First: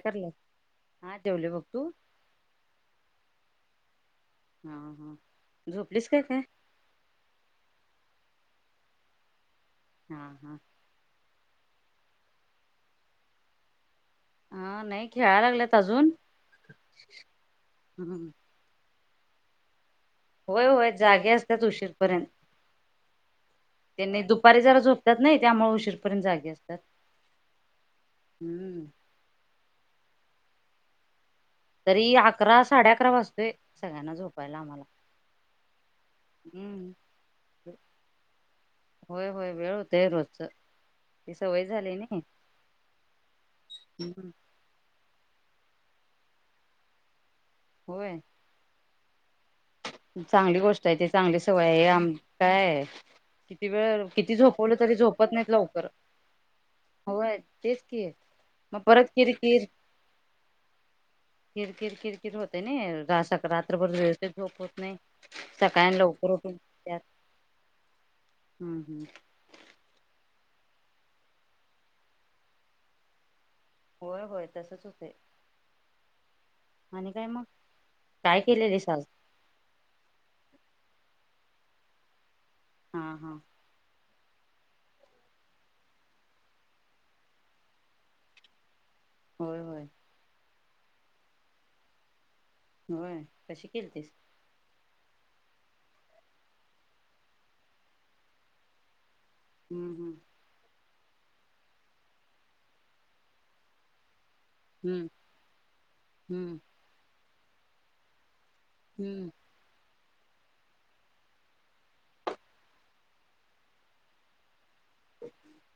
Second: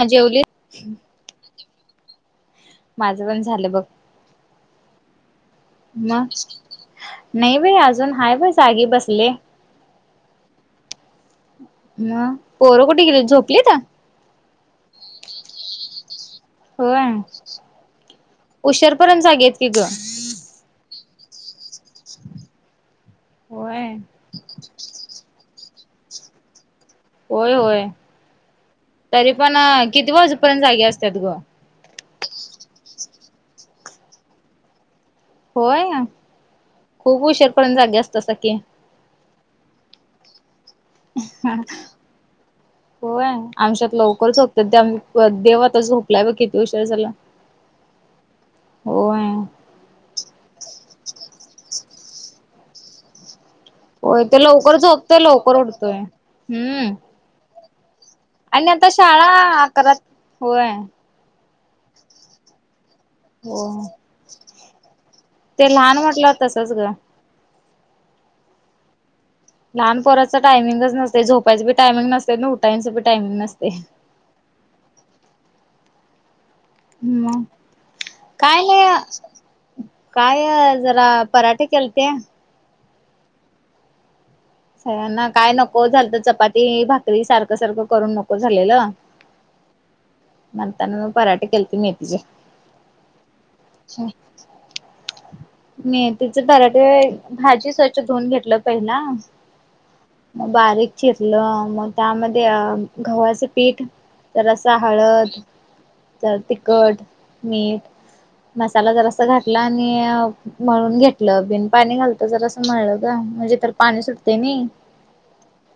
हा लं जेवली हा ठवले बघ तू [unintelligible] माझं पण झालं बघ हा हा झोपलीस काय मग काय नाही बाई अजून हाय प जागी बसले हम् हम् मग पोरं कुठे गेली झोपली का हा नाही खेळायला लागलेत अजून होय हम्म. उशारपर्यंत जाग येत की ग होय होय जागे असतच उशीरपर्यंत होय त्यांनी दुपारी जरा झोपतात नाही त्यामुळे उशीरपर्यंत जागे अस होय होय तरी पण किती वाजेपर्यंत जागे असतात ग तरी अकरा साडे अकरा वाजतोय सगळ्यांना झोपायला आम्हाला होय ना हम्म खूप उशीर करर्यून जागे असत सखी तेरच होय आमच्यात हम्म. लवकरच होत ते देवातच झोपलाय ब किती उषय झाला होय हो आहे चांगली गोष्ट आहे ते चांगली सवय हे आम काय आहे किती वेळ होय किती तो झोपवलं लवकर तरी झोपतोय झोपत नाहीत लवकर उठतोय हम्म होय तेच कि आहे आणि आता शाळा अ करत होय किरकिर किरकिर होते ना स हो रात्रभर वेळते झोप होत नाही. ते सकाळी लहान लवकर म्हटलं उठून तसच ग त्यात हम्म हम्म- लहान पोराचं टायमिंगच नसते झोपायचं टायमिंग नसते ना उठायचं टायमिंग नसते होय होय तसच होते हम् काय हे केलेलीस आज काय जरा पराठे केलते हा हा सना काय नको झाल तर चपाती भाकरी सारखं सारखं करून नको झालेलं होय होय नंतरन पराठे केलते मेथी चे होय कशी केलतीस मेथी चे पराठे भाजी स्वच्छ धुऊन घेतलं पहिला हम्म बारीक चिरल मग त्यामध्ये अ गव्हाचं पीठ रसा हम्म हळद तर हम्म तिखट मीठ मसाला चा रसा हम्म घातला आणि म्हणून घेतलं बिन पाणी घालतो जर असं म्हळल का म्हणजे तर पाणी सुटते नाही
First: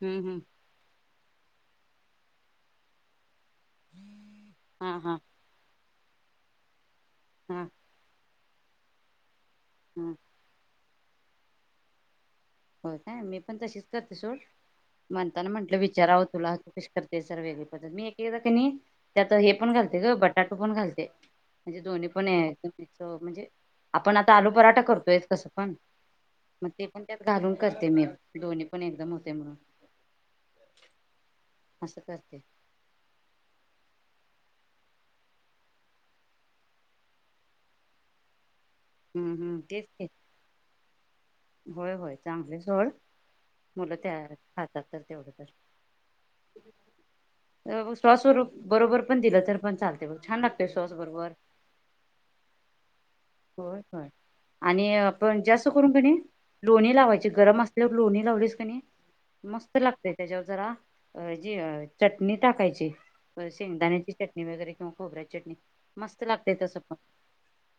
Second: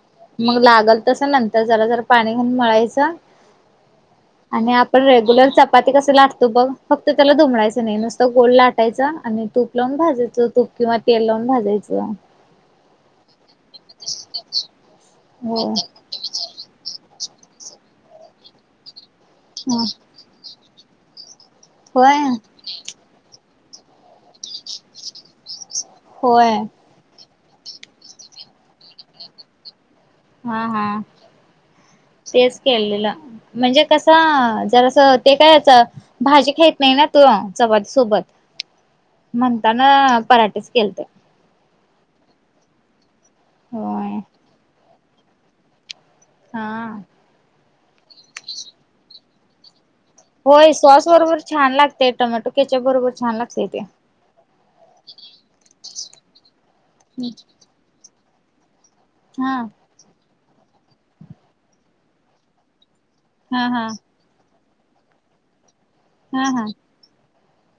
हम्म हम्म हम्म मग लागल तस नंतर जरा जरा पाणी घालून मळायचं आणि हा आपण हा रेग्युलर चपाती कस लाटतो बघ फक्त त्याला हा धुमडायचं नाही नुसत गोल लाटायचा आणि तूप लावून हा भाजाचं तूप किंवा तेल लावून भाजायचं हो काय मी पण तशीच करते सोड म्हणताना हो म्हंटलं विचारावं तुला कशी करते ते सर वेगळी मी एकेकदा नाही त्यात हे पण ह घालते ग बटाटा पण घालते म्हणजे दोन्ही होय पण [inaudible] म्हणजे आपण आता आलू पराठा करतोय कसं पण होय मग ते पण त्यात घालून करते मी दोन्ही पण एकदम होते म्हणून हा हा असं करते तेच केळलेलं म्हणजे कस - जरास ते काय याच भाजी खाईत नाही ना तो चपाती सोबत हम्म हम्म तेच म्हणताना ते पराठे च केलत होय होय चांगलेच सोड मुलं होय तयार खातातच तेवढं तर हम्म स्वस्वरूप बरोबर पण दिलं तर पण चालत होय सॉस बरोबर छान लागतय टोमॅटो केच्यप बरोबर छान लागत होय होय आणि आपण जास्त करून काय नाही लोणी लावायची गरम असल्यावर लोणी दवडीस कनि हा मस्त लागते त्याच्यावर जरा जी चटणी टाकायची हा हा शेंगदाण्याची चटणी वगैरे किंवा खोबऱ्या चटणी मस्त हा लागते हा तस पण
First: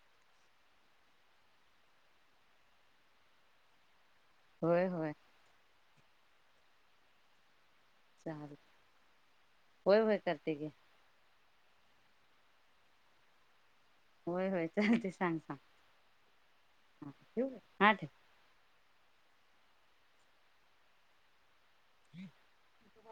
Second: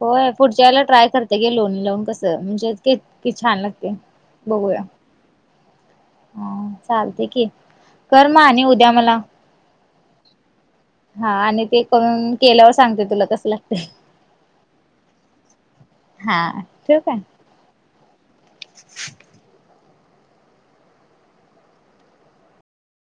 होय पुढच्या वेळेला ट्राय करते घे लोणी लावून कसं म्हणजे [inaudible] छान लागते बघूया होय होय हा चालते की कर म चालेल आणि उद्या मला होय वय करते घे हा आणि ते करून केल्यावर सांगते तुला कसल होय होय चालतय सांग सांग हा ठेऊ हा काय ठेवू का हा ठेव. [unintelligible]